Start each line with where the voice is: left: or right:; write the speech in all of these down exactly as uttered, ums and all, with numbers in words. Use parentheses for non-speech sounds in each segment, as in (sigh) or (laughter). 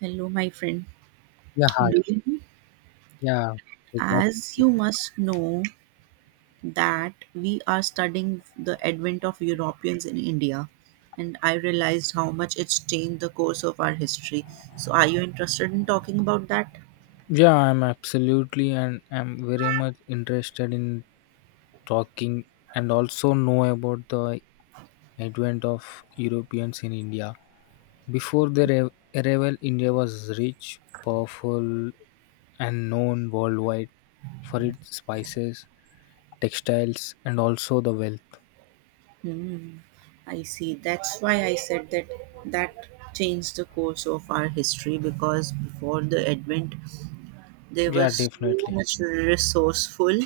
right: Hello, my friend.
left: Yeah, hi.
right: Do you-
left: Yeah, good luck.
right: As you must know that we are studying the advent of Europeans in India, and I realized how much it's changed the course of our history. So, are you interested in talking about that?
left: Yeah, I'm absolutely and I'm very much interested in talking and also know about the advent of Europeans in India. Before their arri- arrival, India was rich, powerful, and known worldwide for its spices, textiles, and also the wealth.
right: Hmm. I see. That's why I said that that changed the course of our history because before the advent, they were
left: Yeah,
right: so
left: definitely.
right: much resourceful,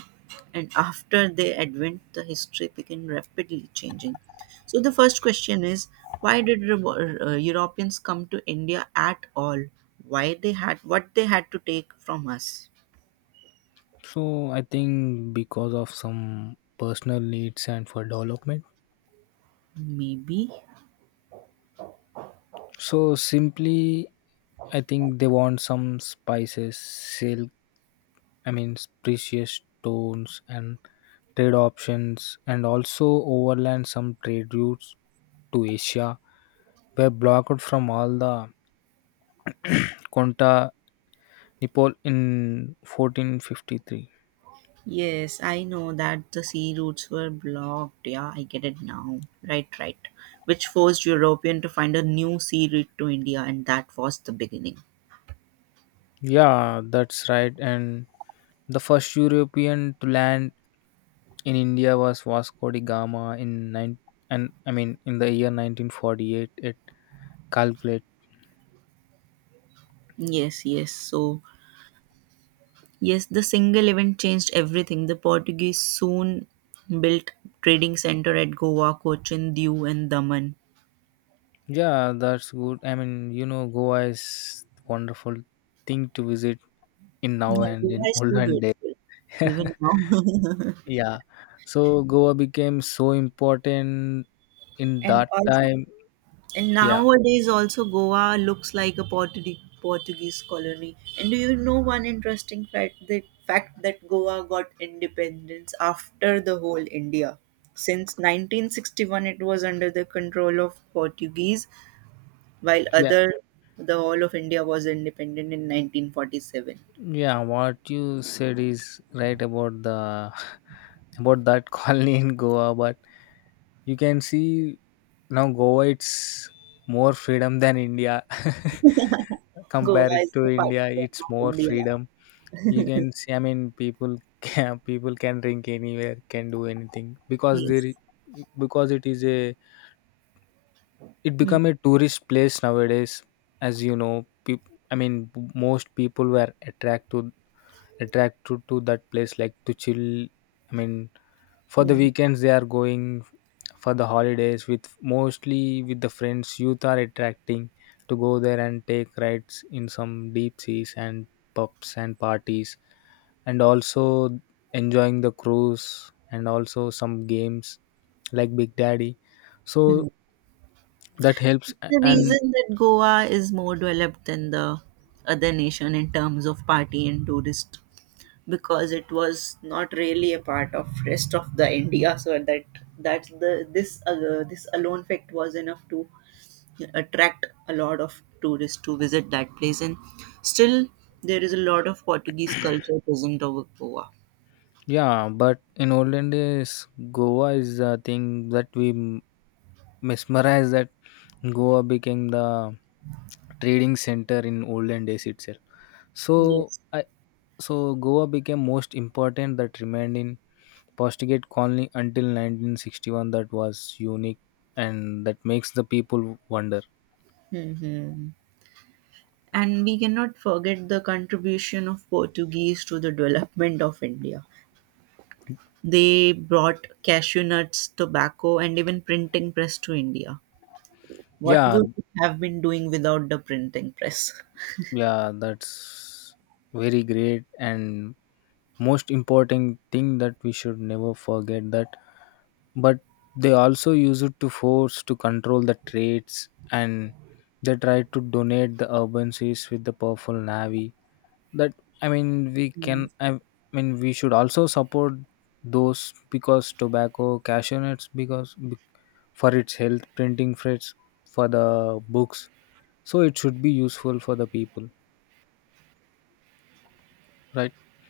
right: and after their advent, the history began rapidly changing. So the first question is, why did Revo- uh, Europeans come to India at all? Why they had what they had to take from us?
left: So I think because of some personal needs and for development.
right: Maybe.
left: So simply, I think they want some spices, silk, I mean, precious stones and trade options, and also overland some trade routes to Asia were blocked from all the Conta Nepal in fourteen fifty-three.
right: Yes, I know that the sea routes were blocked. Yeah, I get it now. Right, right. Which forced European to find a new sea route to India, and that was the beginning.
left: Yeah, that's right. And the first European to land in India was Vasco da Gama in nine and I mean in the year nineteen forty-eight at Calcutta.
right: Yes, yes. So yes, the single event changed everything. The Portuguese soon built trading center at Goa, Cochin, Diu, and Daman.
left: Yeah, that's good. I mean, you know, Goa is wonderful thing to visit in now
right: Yeah,
left: and
right: Goa
left: in
right: is too
left: olden day.
right: beautiful, even
left: (laughs)
right: now.
left: Yeah. So Goa became so important
right: (laughs)
left: in
right: And
left: that
right: also,
left: time.
right: and
left: Yeah,
right: nowadays also Goa looks like a Portu- Portuguese colony. And do you know one interesting fact? The fact that Goa got independence after the whole India. Since nineteen sixty-one, it was under the control of Portuguese, while
left: yeah,
right: other the whole of India was independent in nineteen forty-seven.
left: yeah. What you said is right about the (laughs) about that colony in Goa, but you can see now Goa it's more freedom than India. (laughs)
right: Goa
left: Compared
right: is
left: to
right: the
left: India,
right: partition
left: it's
right: of
left: more
right: India.
left: freedom. You can see, i mean people can (laughs) people can drink anywhere, can do anything, because there
right: Yes.
left: i- because it is a, it become
right: Mhm.
left: a tourist place nowadays. As you know, peop, I mean b- most people were attracted attracted to that place, like to chill. i mean for the
right: Mhm.
left: weekends they are going for the holidays, with mostly with the friends. Youth are attracting to go there and take rides in some deep seas and pubs and parties, and also enjoying the cruise and also some games like big daddy. So
right: Mhm.
left: that helps a-
right: The
left: and
right: reason that Goa is more developed than the other nation in terms of party and tourist because it was not really a part of rest of the India so that that the this uh, this alone fact was enough to attract a lot of tourists to visit that place, and still there is a lot of Portuguese culture present over Goa.
left: Yeah, but in olden days, Goa is a thing that we m- mesmerize, that Goa became the trading center in olden days itself. so
right: Yes.
left: I, so Goa became most important, that remained in Postigate colony until nineteen sixty-one. That was unique and that makes the people wonder.
right: Hmm. And we cannot forget the contribution of Portuguese to the development of India. They brought cashew nuts, tobacco, and even printing press to India. What
left: Yeah,
right: would we have been doing without the printing press?
left: yeah, that's very great and most important thing that we should never forget that, but they also use it to force to control the trades, and they try to donate the urban seas with the powerful navy. That I mean we
right: Hmm.
left: can I mean we should also support those, because tobacco, cashew nuts, because for its health, printing press for the books, so it should be useful for the people,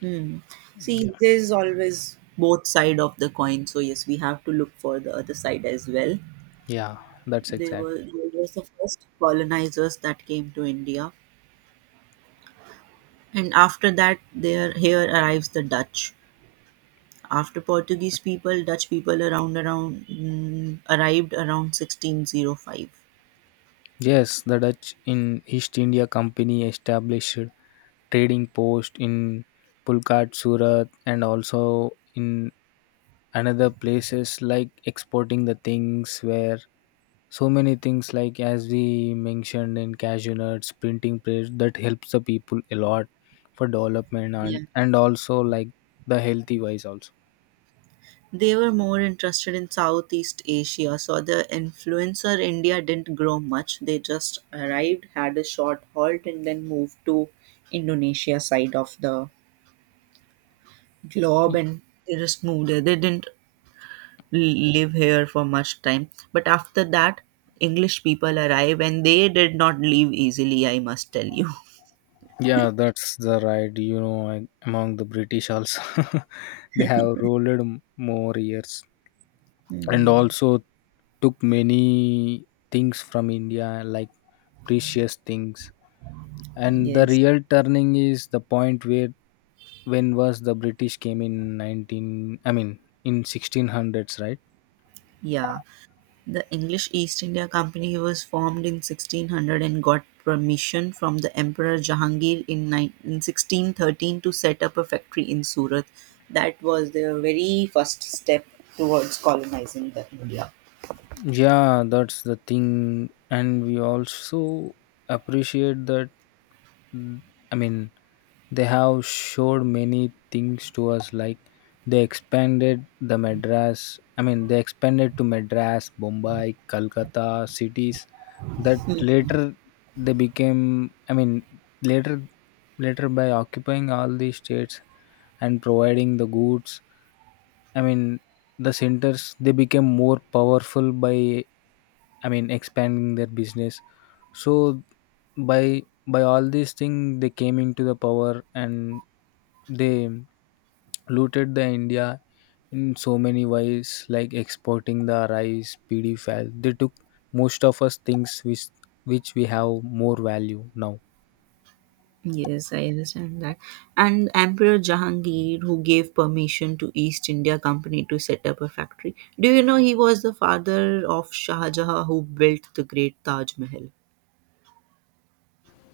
right: Hmm. See,
left: right?
right: there's always both side of the coin. So yes, we have to look for the other side as well.
left: Yeah, that's
right: They
left: exact.
right: were they were the first colonizers that came to India, and after that, there here arrives the Dutch. After Portuguese people, Dutch people around around mm, arrived around sixteen oh five.
left: Yes, the Dutch in East India Company established trading post in Pulkat, Surat, and also in another places, like exporting the things, where so many things, like as we mentioned, in cashew nuts, printing press, that helps the people a lot for development,
right: Yeah.
left: and and also like the healthy wise also.
right: They were more interested in Southeast Asia, so the influencer India didn't grow much. They just arrived, had a short halt, and then moved to Indonesia side of the globe, and they just moved there. They didn't live here for much time. But after that, English people arrive and they did not leave easily, I must tell you.
left: Yeah, that's the right. You know, and among the British also, (laughs) they have ruled m- more years and
right: Hmm.
left: also took many things from India, like precious things. And the
right: Yes.
left: real turning is the point where, when was the British came in nineteen? I mean, in sixteen hundreds, right?
right: Yeah. The English East India Company was formed in sixteen hundred and got permission from the Emperor Jahangir in, nine in sixteen thirteen to set up a factory in Surat. That was their very first step towards colonizing the India.
left: Yeah, that's the thing. And we also appreciate that, I mean, they have showed many things to us, like they expanded the Madras, I mean, they expanded to Madras, Bombay, Calcutta cities, that later they became, I mean, later later by occupying all these states and providing the goods. I mean, the centers, they became more powerful by, I mean, expanding their business. So by by all these things, they came into the power and they looted the India in so many ways, like exporting the rice, P D file. They took most of us things, which which we have more value now.
right: Yes, I understand that. And Emperor Jahangir, who gave permission to East India Company to set up a factory. Do you know he was the father of Shah Jahan, who built the great Taj Mahal?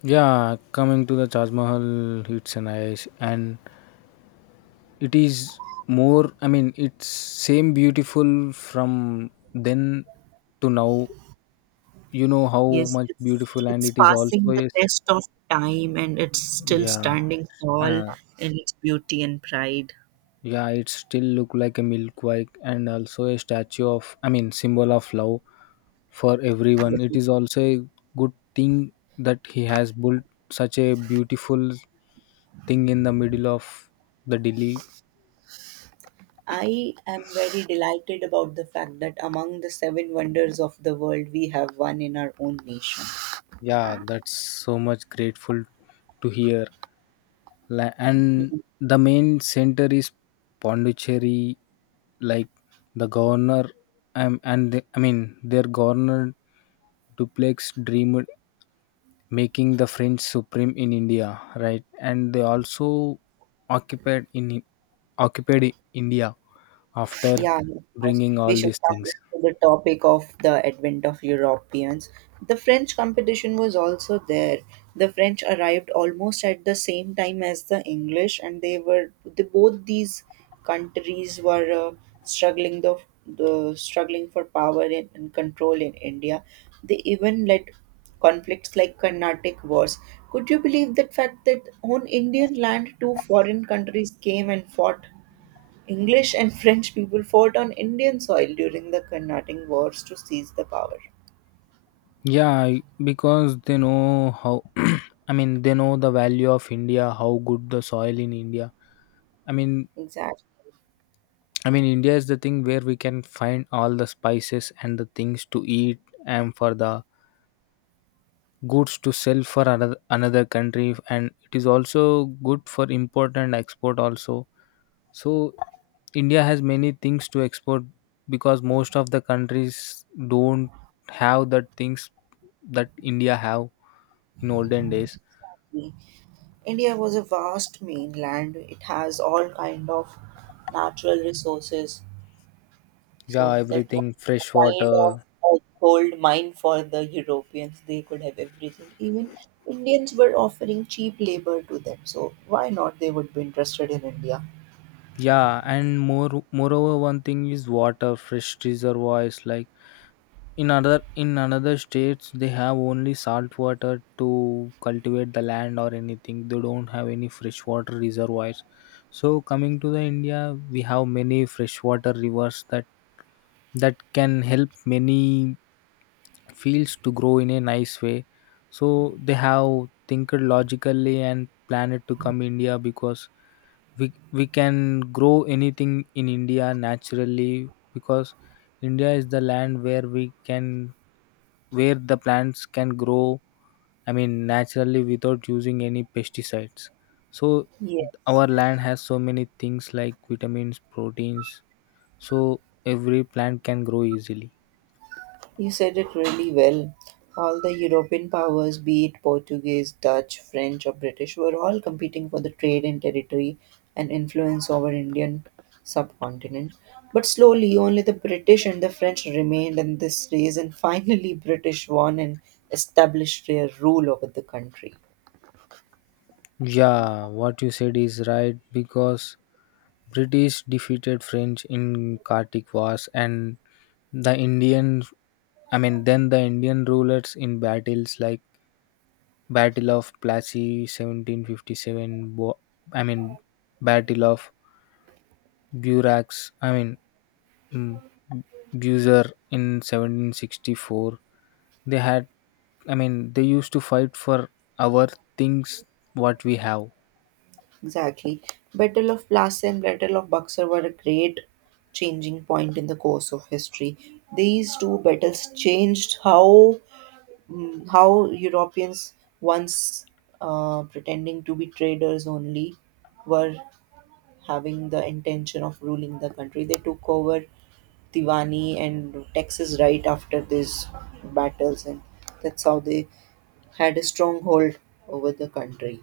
left: Yeah, coming to the Taj Mahal, it's an nice, and it is more, i mean it's same beautiful from then to now. You know how
right: Yes,
left: much
right: it's
left: beautiful, and
right: it's
left: it is also
right: passing the
left: is,
right: test of time, and it's still
left: yeah
right: standing tall
left: uh,
right: in its beauty and pride.
left: yeah, it still look like a milk white and also a statue of, i mean symbol of love for everyone. It is also a good thing that he has built such a beautiful thing in the middle of the Delhi.
right: I am very delighted about the fact that among the seven wonders of the world, we have one in our own nation.
left: Yeah, that's so much grateful to hear. La- and the main center is Pondicherry, like the governor, um, and the, I mean their governor, Duplex, dreamed making the French supreme in India, right? And they also occupied in occupied India after
right: Yeah, of course.
left: bringing
right: We
left: all
right: should
left: these
right: come
left: things.
right: back to the topic of the advent of Europeans. The French competition was also there. The French arrived almost at the same time as the English, and they were the, both these countries were uh, struggling the, the struggling for power and, and control in India. They even led conflicts like Carnatic Wars. Could you believe that fact that on Indian land two foreign countries came and fought? English and French people fought on Indian soil during the Carnatic Wars to seize the power.
left: Yeah, because they know how. (clears throat) I mean, they know the value of India, how good the soil in India. I mean,
right: Exactly.
left: I mean, India is the thing where we can find all the spices and the things to eat, and for the goods to sell for another another country. And it is also good for import and export also. So India has many things to export, because most of the countries don't have the things that India have in olden days.
right: India was a vast mainland. It has all kind of natural resources.
left: Yeah,
right: So that was
left: everything,
right: a
left: fresh
right: kind of
left: water.
right: a gold mine for the Europeans. They could have everything. Even Indians were offering cheap labor to them. So why not they would be interested in India?
left: Yeah, and more moreover, one thing is water, fresh reservoirs. Like in other in another states, they have only salt water to cultivate the land, or anything, they don't have any freshwater reservoirs. So coming to the India, we have many freshwater rivers, that that can help many fields to grow in a nice way. So they have think logically and plan it to come India, because we we can grow anything in India naturally, because India is the land where we can, where the plants can grow, i mean naturally without using any pesticides. So our
right: Yes.
left: land has so many things like vitamins, proteins, so every plant can grow easily.
right: You said it really well. All the European powers, be it Portuguese, Dutch, French, or British, were all competing for the trade and territory and influence over Indian subcontinent. But slowly, only the British and the French remained in this race, and finally, British won and established their rule over the country.
left: Yeah, what you said is right, because British defeated French in Kartik Wars, and the indian I mean then the Indian rulers in battles, like battle of Plassey seventeen fifty-seven, Bo- i mean battle of Burax, I mean, mm, Buzer in seventeen sixty-four. They had, I mean, they used to fight for our things, what we have.
right: Exactly. Battle of Plassey and Battle of Buxar were a great changing point in the course of history. These two battles changed how mm, how Europeans once uh, pretending to be traders only were having the intention of ruling the country. They took over Tivani and Texas right after these battles, and that's how they had a stronghold over the country.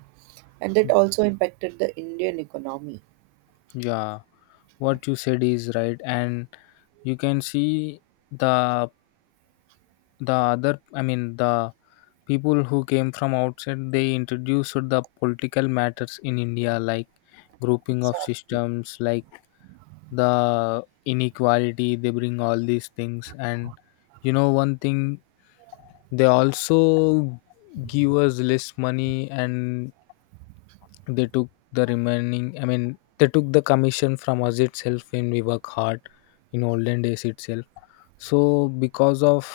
right: And that also impacted the Indian economy.
left: Yeah, what you said is right, and you can see the the other, I mean, the people who came from outside. They introduced the political matters in India, like grouping of
right: So
left: systems, like the inequality. They bring all these things. And you know one thing, they also give us less money, and they took the remaining i mean they took the commission from us itself when we work hard in olden days itself. So because of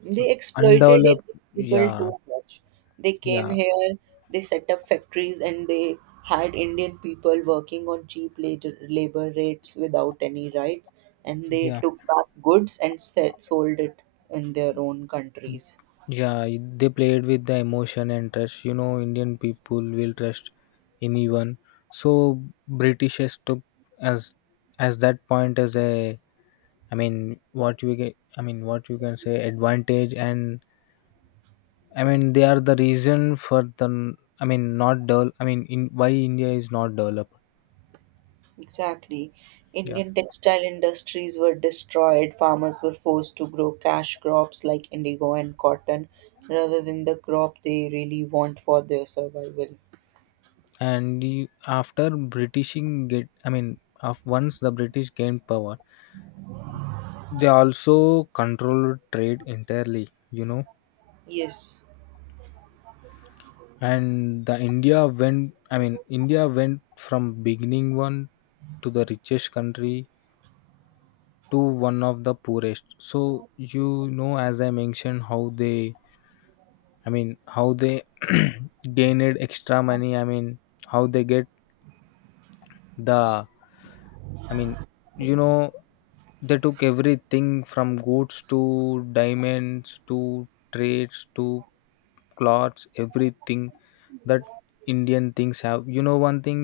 right: they exploited Indian
left: undeveloped
right: people
left: Yeah,
right: too much. They came
left: yeah,
right: here, they set up factories, and they had Indian people working on cheap labor labor rates without any rights, and they
left: yeah,
right: took back goods and set, sold it in their own countries.
left: yeah, they played with the emotion and trust. You know, Indian people will trust anyone. So Britishers took as as that point as a, I mean, what you get, I mean, what you can say, advantage. And I mean, they are the reason for the, I mean, not develop. I mean, in why India is not developed.
right: Exactly.
left: Yeah,
right: Indian textile industries were destroyed. Farmers were forced to grow cash crops like indigo and cotton rather than the crop they really want for their survival.
left: and you, after Britishing get, I mean, of once the British gained power, they also controlled trade entirely. You know,
right: Yes.
left: and the India went. I mean, India went from beginning one to the richest country to one of the poorest. So you know, as I mentioned, how they I mean how they (clears throat) gained extra money. I mean how they get the I mean you know They took everything, from goods to diamonds to trades to clothes, everything that Indian things have. You know one thing,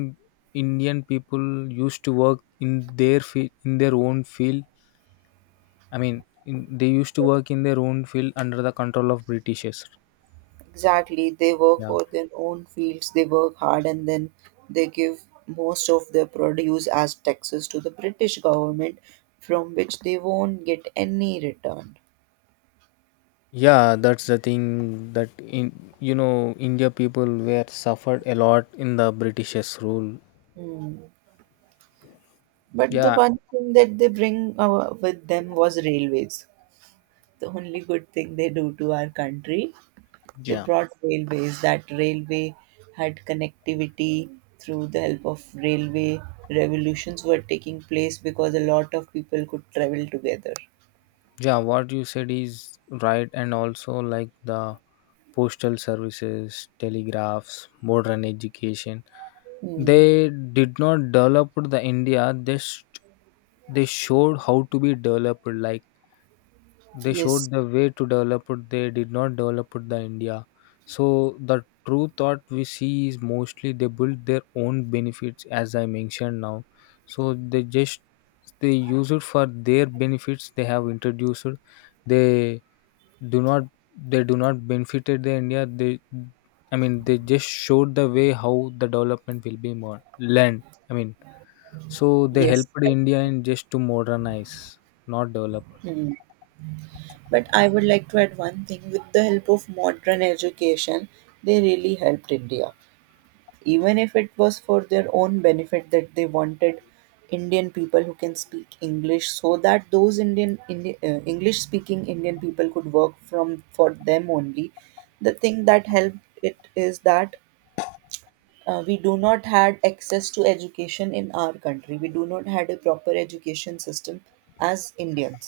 left: Indian people used to work in their field in their own field. I mean, in, they used to work in their own field under the control of Britishers.
right: Exactly. They work
left: Yeah,
right: for their own fields, they work hard, and then they give most of their produce as taxes to the British government, from which they won't get any return.
left: yeah, that's the thing, that in, you know, India people were suffered a lot in the Britishers rule.
right: Hmm. But the
left: Yeah,
right: one thing that they bring uh, with them was railways. The only good thing they do to our country, they
left: yeah,
right: brought railways. That railway had connectivity through the help of railway. Revolutions were taking place because a lot of people could travel together.
left: yeah. What you said is right, and also like the postal services, telegraphs, modern education.
right: Hmm.
left: They did not develop the India. They sh- they showed how to be developed, like, they
right: Yes,
left: showed the way to develop it. They did not develop it the India. So the true thought we see is, mostly they build their own benefits, as I mentioned now. So they just they use it for their benefits. They have introduced it. They do not they do not benefited the India. They, I mean they just showed the way how the development will be more learned. I mean so they
right: yes.
left: helped India in just to modernize, not develop.
right: Hmm. But I would like to add one thing, with the help of modern education, they really helped India. Even if it was for their own benefit that they wanted Indian people who can speak English so that those Indian, Indi- uh, English speaking Indian people could work from for them only. The thing that helped it is that uh, we do not had access to education in our country, we do not had a proper education system as Indians.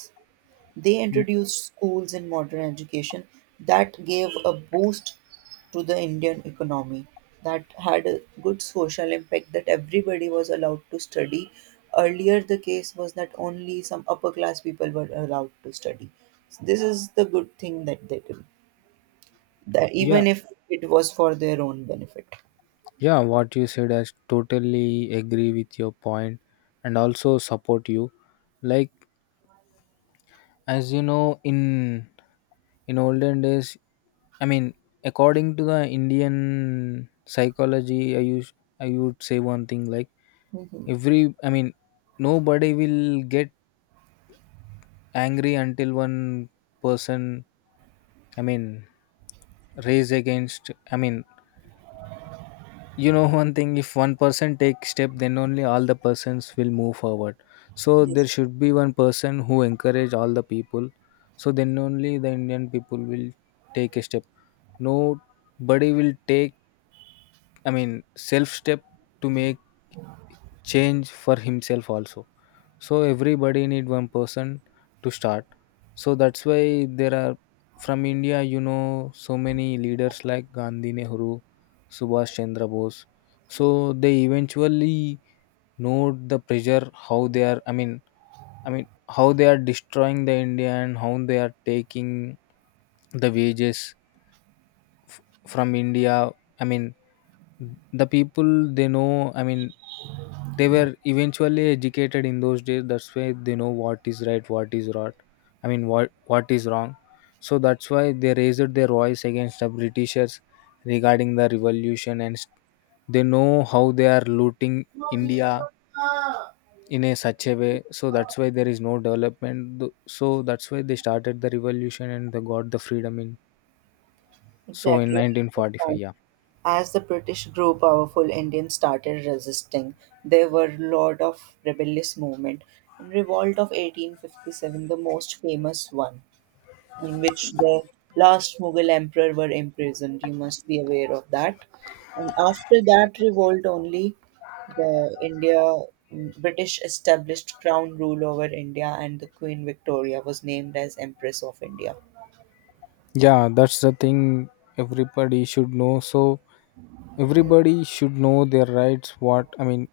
right: They introduced schools in modern education that gave a boost to the Indian economy, that had a good social impact, that everybody was allowed to study. Earlier the case was that only some upper class people were allowed to study. So this is the good thing that they do, that
left: Yeah,
right: even if it was for their own benefit.
left: yeah, what you said, I totally agree with your point and also support you. Like as you know, in in olden days, I mean, according to the Indian psychology, I use I would say one thing, like every I mean, nobody will get angry until one person I mean raise against. I mean you know, one thing: if one person takes step, then only all the persons will move forward. So
right: Yes.
left: there should be one person who encourage all the people. So then only the Indian people will take a step. Nobody will take, i mean self step to make change for himself also. So everybody need one person to start. So that's why there are, from India, you know, so many leaders like Gandhi, Nehru, Subhash Chandra Bose. So they eventually note the pressure how they are, i mean i mean how they are destroying the India and how they are taking the wages f- from India. i mean the people, they know, I mean, they were eventually educated in those days. That's why they know what is right, what is wrong. I mean, what what is wrong. So that's why they raised their voice against the Britishers regarding the revolution, and st- they know how they are looting India in a such a way. So that's why there is no development. Th- So that's why they started the revolution and they got the freedom in. So in
right: Exactly, I
left: nineteen forty-five,
right: understand.
left: yeah.
right: As the British grew powerful, Indians started resisting. There were a lot of rebellious movement. In Revolt of eighteen fifty-seven, the most famous one, in which the last Mughal emperor were imprisoned. You must be aware of that. And after that revolt, only the India mm, British established crown rule over India, and the Queen Victoria was named as Empress of India.
left: Yeah, that's the thing everybody should know. So everybody should know their rights. What I mean,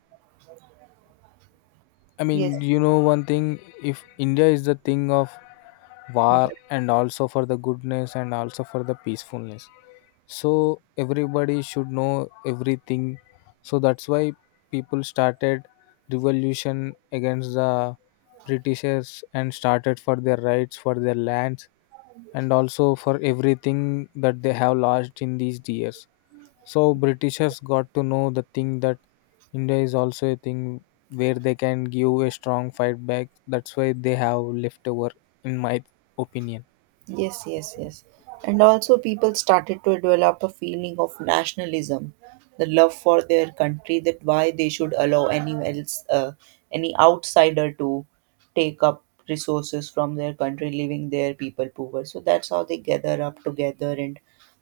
left: I
right: Yes.
left: mean, You know, one thing: if India is the thing of war and also for the goodness and also for the peacefulness. So everybody should know everything. So that's why people started revolution against the Britishers and started for their rights, for their lands, and also for everything that they have lost in these years. So Britishers got to know the thing that India is also a thing where they can give a strong fight back. That's why they have left over, in my opinion.
right: Yes, yes, yes. And also, people started to develop a feeling of nationalism, the love for their country, that why they should allow anyone else, uh, any outsider to take up resources from their country, leaving their people poor. So that's how they gather up together, and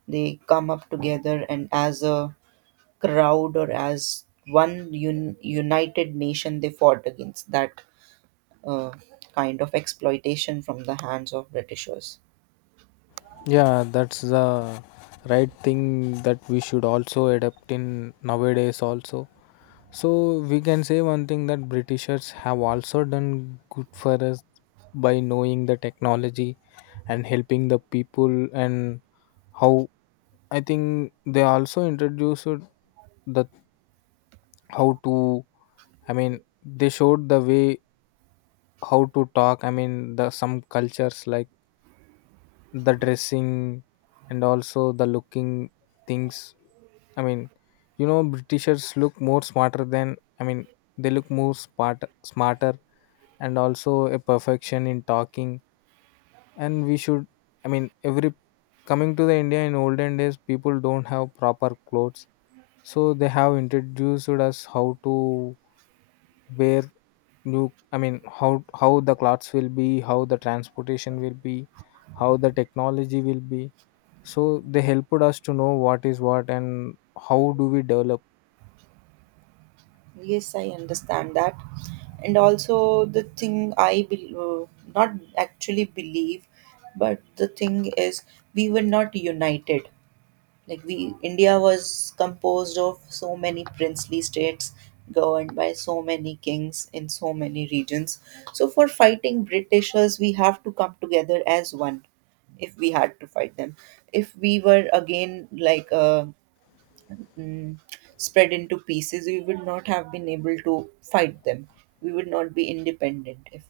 right: they come up together, and as a crowd or as one un- united nation, they fought against that uh, kind of exploitation from the hands of Britishers.
left: Yeah, that's the right thing that we should also adapt in nowadays also. So we can say one thing that Britishers have also done good for us by knowing the technology and helping the people, and how I think they also introduced the how to. I mean they showed the way how to talk. I mean the some cultures, like the dressing and also the looking things. I mean you know, Britishers look more smarter than, i mean they look more smart smarter and also a perfection in talking. And we should, I mean every coming to the India, in olden days people don't have proper clothes. So they have introduced us how to wear new. I mean how how the clothes will be, how the transportation will be, how the technology will be. So they helped us to know what is what and how do we develop.
right: Yes, I understand that. And also, the thing I be- uh, not actually believe, but the thing is, we were not united. Like we, India was composed of so many princely states, governed by so many kings in so many regions. So for fighting Britishers, we have to come together as one. If we had to fight them, if we were again like uh, mm, spread into pieces, we would not have been able to fight them. We would not be independent if,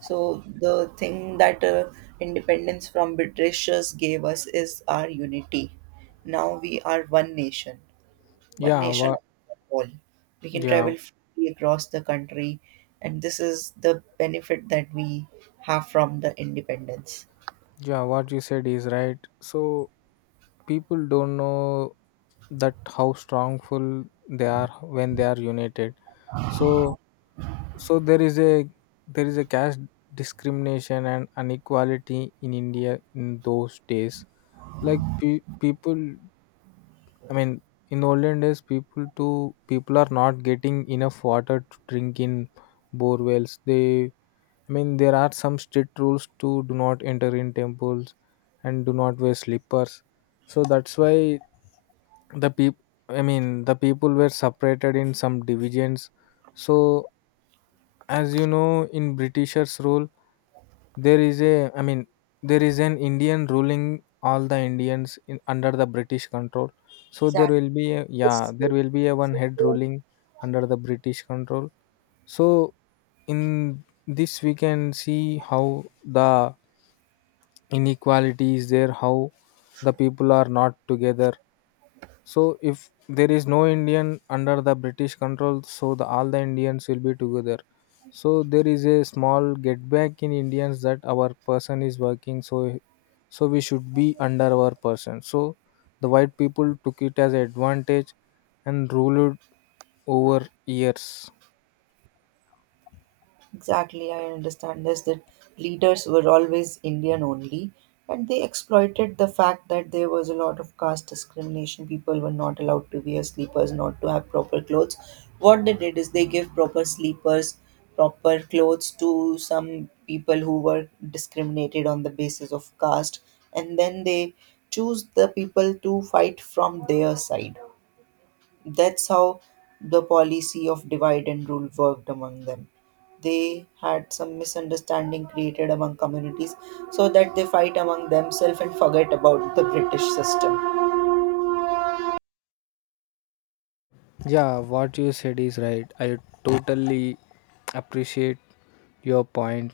right: so the thing that uh, independence from Britishers gave us is our unity. Now we are one nation, one
left: Yeah,
right: nation
left: what
right: under all. We can
left: yeah,
right: travel freely across the country, and this is the benefit that we have from the independence.
left: yeah, what you said is right. So people don't know that how strongful they are when they are united. So So there is a there is a caste discrimination and inequality in India in those days. Like pe- people, I mean, in olden days, people to people are not getting enough water to drink in bore wells. They, I mean, there are some strict rules to do not enter in temples and do not wear slippers. So that's why the people, I mean, the people were separated in some divisions. So as you know, in Britishers' rule there is a, I mean, there is an Indian ruling all the Indians in under the British control. So there
right: Exactly.
left: will be a, yeah, there will be a one head ruling under the British control. So in this we can see how the inequality is there, how the people are not together. So if there is no Indian under the British control, so the, all the Indians will be together. So there is a small get back in Indians that our person is working. So so we should be under our person. So the white people took it as advantage and ruled over years.
right: Exactly, I understand this, that leaders were always Indian only, and they exploited the fact that there was a lot of caste discrimination. People were not allowed to wear sleepers, not to have proper clothes. What they did is they gave proper sleepers, proper clothes to some people who were discriminated on the basis of caste, and then they choose the people to fight from their side. That's how the policy of divide and rule worked among them. They had some misunderstanding created among communities so that they fight among themselves and forget about the British system.
left: Yeah, what you said is right. I totally appreciate your point.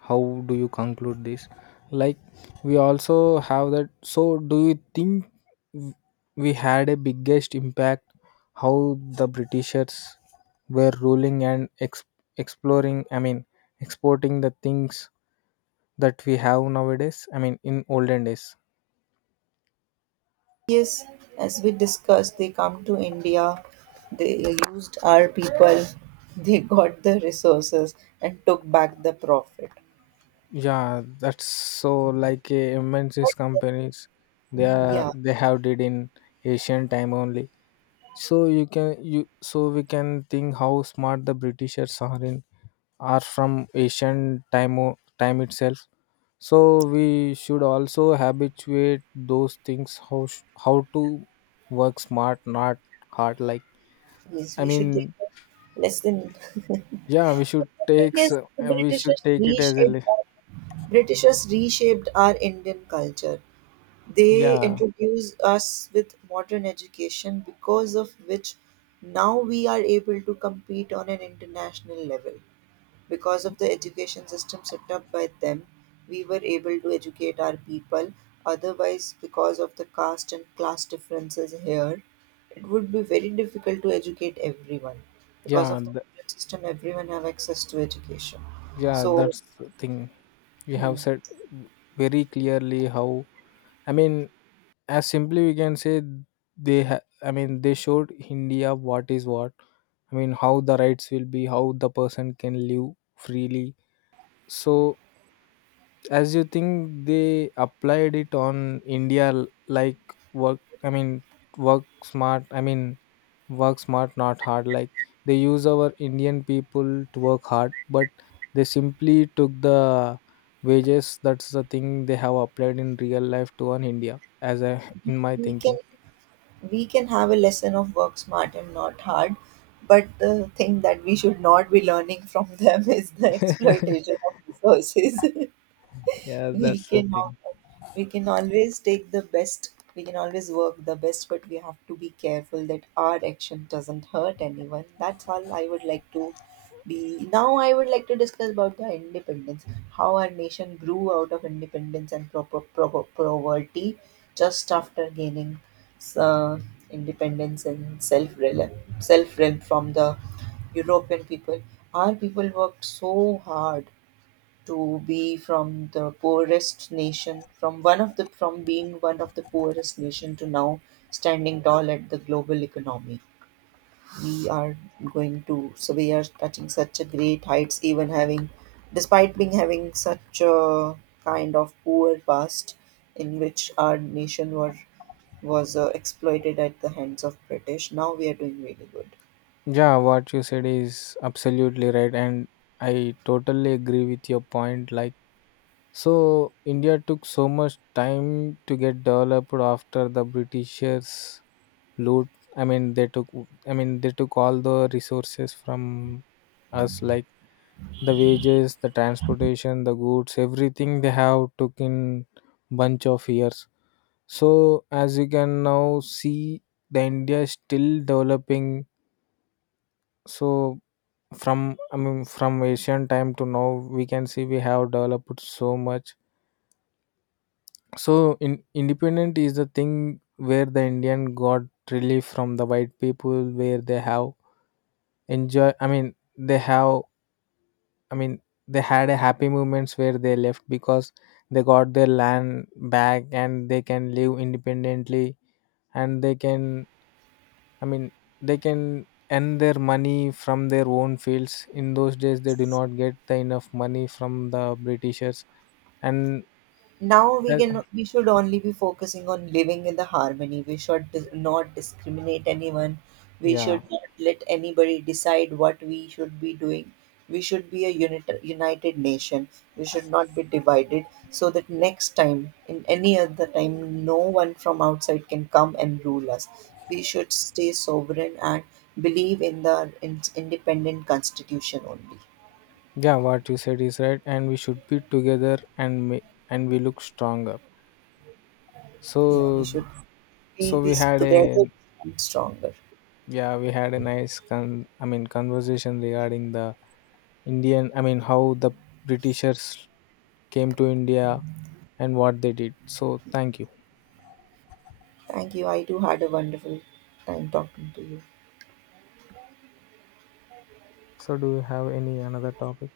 left: How do you conclude this? Like, we also have that. So, do you think w- we had a biggest impact how the Britishers were ruling and ex- exploring? I mean, exporting the things that we have nowadays. I mean, in olden days.
right: Yes, as we discussed, they come to India, they used our people, (laughs) they got the resources and took back the profit.
left: Yeah, that's so like a M N C's companies, they are
right: Yeah,
left: they have did in Asian time only. So you can you so we can think how smart the Britishers are in, are from Asian time o- time itself. So we should also habituate those things, how sh- how to work smart, not hard, like.
right: yes,
left: I
right: we should take
left: mean
right: a lesson. (laughs)
left: yeah, we should
right: The
left: take
right: thing is,
left: s-
right: the
left: we
right: British
left: should take it as a
right: reshaped
left: li-
right: our, Britishers reshaped our Indian culture. They
left: yeah.
right: introduced us with modern education because of which now we are able to compete on an international level. Because of the education system set up by them, we were able to educate our people. Otherwise, because of the caste and class differences here, it would be very difficult to educate everyone. Because
left: yeah
right: of the modern system, everyone have access to education.
left: yeah
right: So,
left: that's the thing you
right: hmm,
left: have said very clearly how, i mean as simply we can say, they ha- i mean they showed India what is what. I mean how the rights will be, how the person can live freely. So as you think, they applied it on India, l- like work. I mean work smart, i mean work smart, not hard. Like, they use our Indian people to work hard, but they simply took the wages. That's the thing they have applied in real life to on India, as I, in my
right: we can
left: thinking.
right: we can have a lesson of work smart and not hard, but the thing that we should not be learning from them (laughs) is the
left: (laughs)
right: exploitation of resources. (laughs)
left: Yeah,
right: we
left: that's the
right: can (laughs)
left: thing.
right: al- We can always take the best, we can always work the best, but we have to be careful that our action doesn't hurt anyone. That's all I would like to be. Now I would like to discuss about the independence, how our nation grew out of independence and pro- pro- pro- poverty just after gaining uh, independence and self self-realm from the European people. Our people worked so hard to be from the poorest nation, from one of the from being one of the poorest nation to now standing tall at the global economy. We are going to so We are touching such a great heights, even having despite being having such a kind of poor past in which our nation were was uh, exploited at the hands of British. Now we are doing really good.
left: Yeah, what you said is absolutely right, and I totally agree with your point, like. So India took so much time to get developed after the Britishers loot. I mean, they took. I mean, they took all the resources from us, like the wages, the transportation, the goods, everything they have took in bunch of years. So as you can now see, the India is still developing. So from I mean, from Asian time to now, we can see we have developed so much. So in independent is the thing where the Indian got relief from the white people, where they have enjoy. I mean they have, I mean they had a happy moments where they left, because they got their land back and they can live independently, and they can, I mean they can earn their money from their own fields. In those days they do not get the enough money from the Britishers and,
right: Now we
left: uh,
right: can we should only be focusing on living in the harmony. We should dis- not discriminate anyone. We
left: yeah.
right: should not let anybody decide what we should be doing. We should be a unit, united nation. We should not be divided so that next time in any other time no one from outside can come and rule us. We should stay sovereign and believe in the in- independent constitution only.
left: Yeah, what you said is right, and we should be together, and we, and we look stronger.
right: Yeah, we
left: So,
right: should be,
left: so
right: be
left: we had
right: together
left: a
right: and stronger.
left: yeah, we had a nice con. I mean, conversation regarding the Indian. I mean, how the Britishers came to India and what they did. So, thank you.
right: Thank you. I too had a wonderful time talking to you.
left: So, do you have any another topic?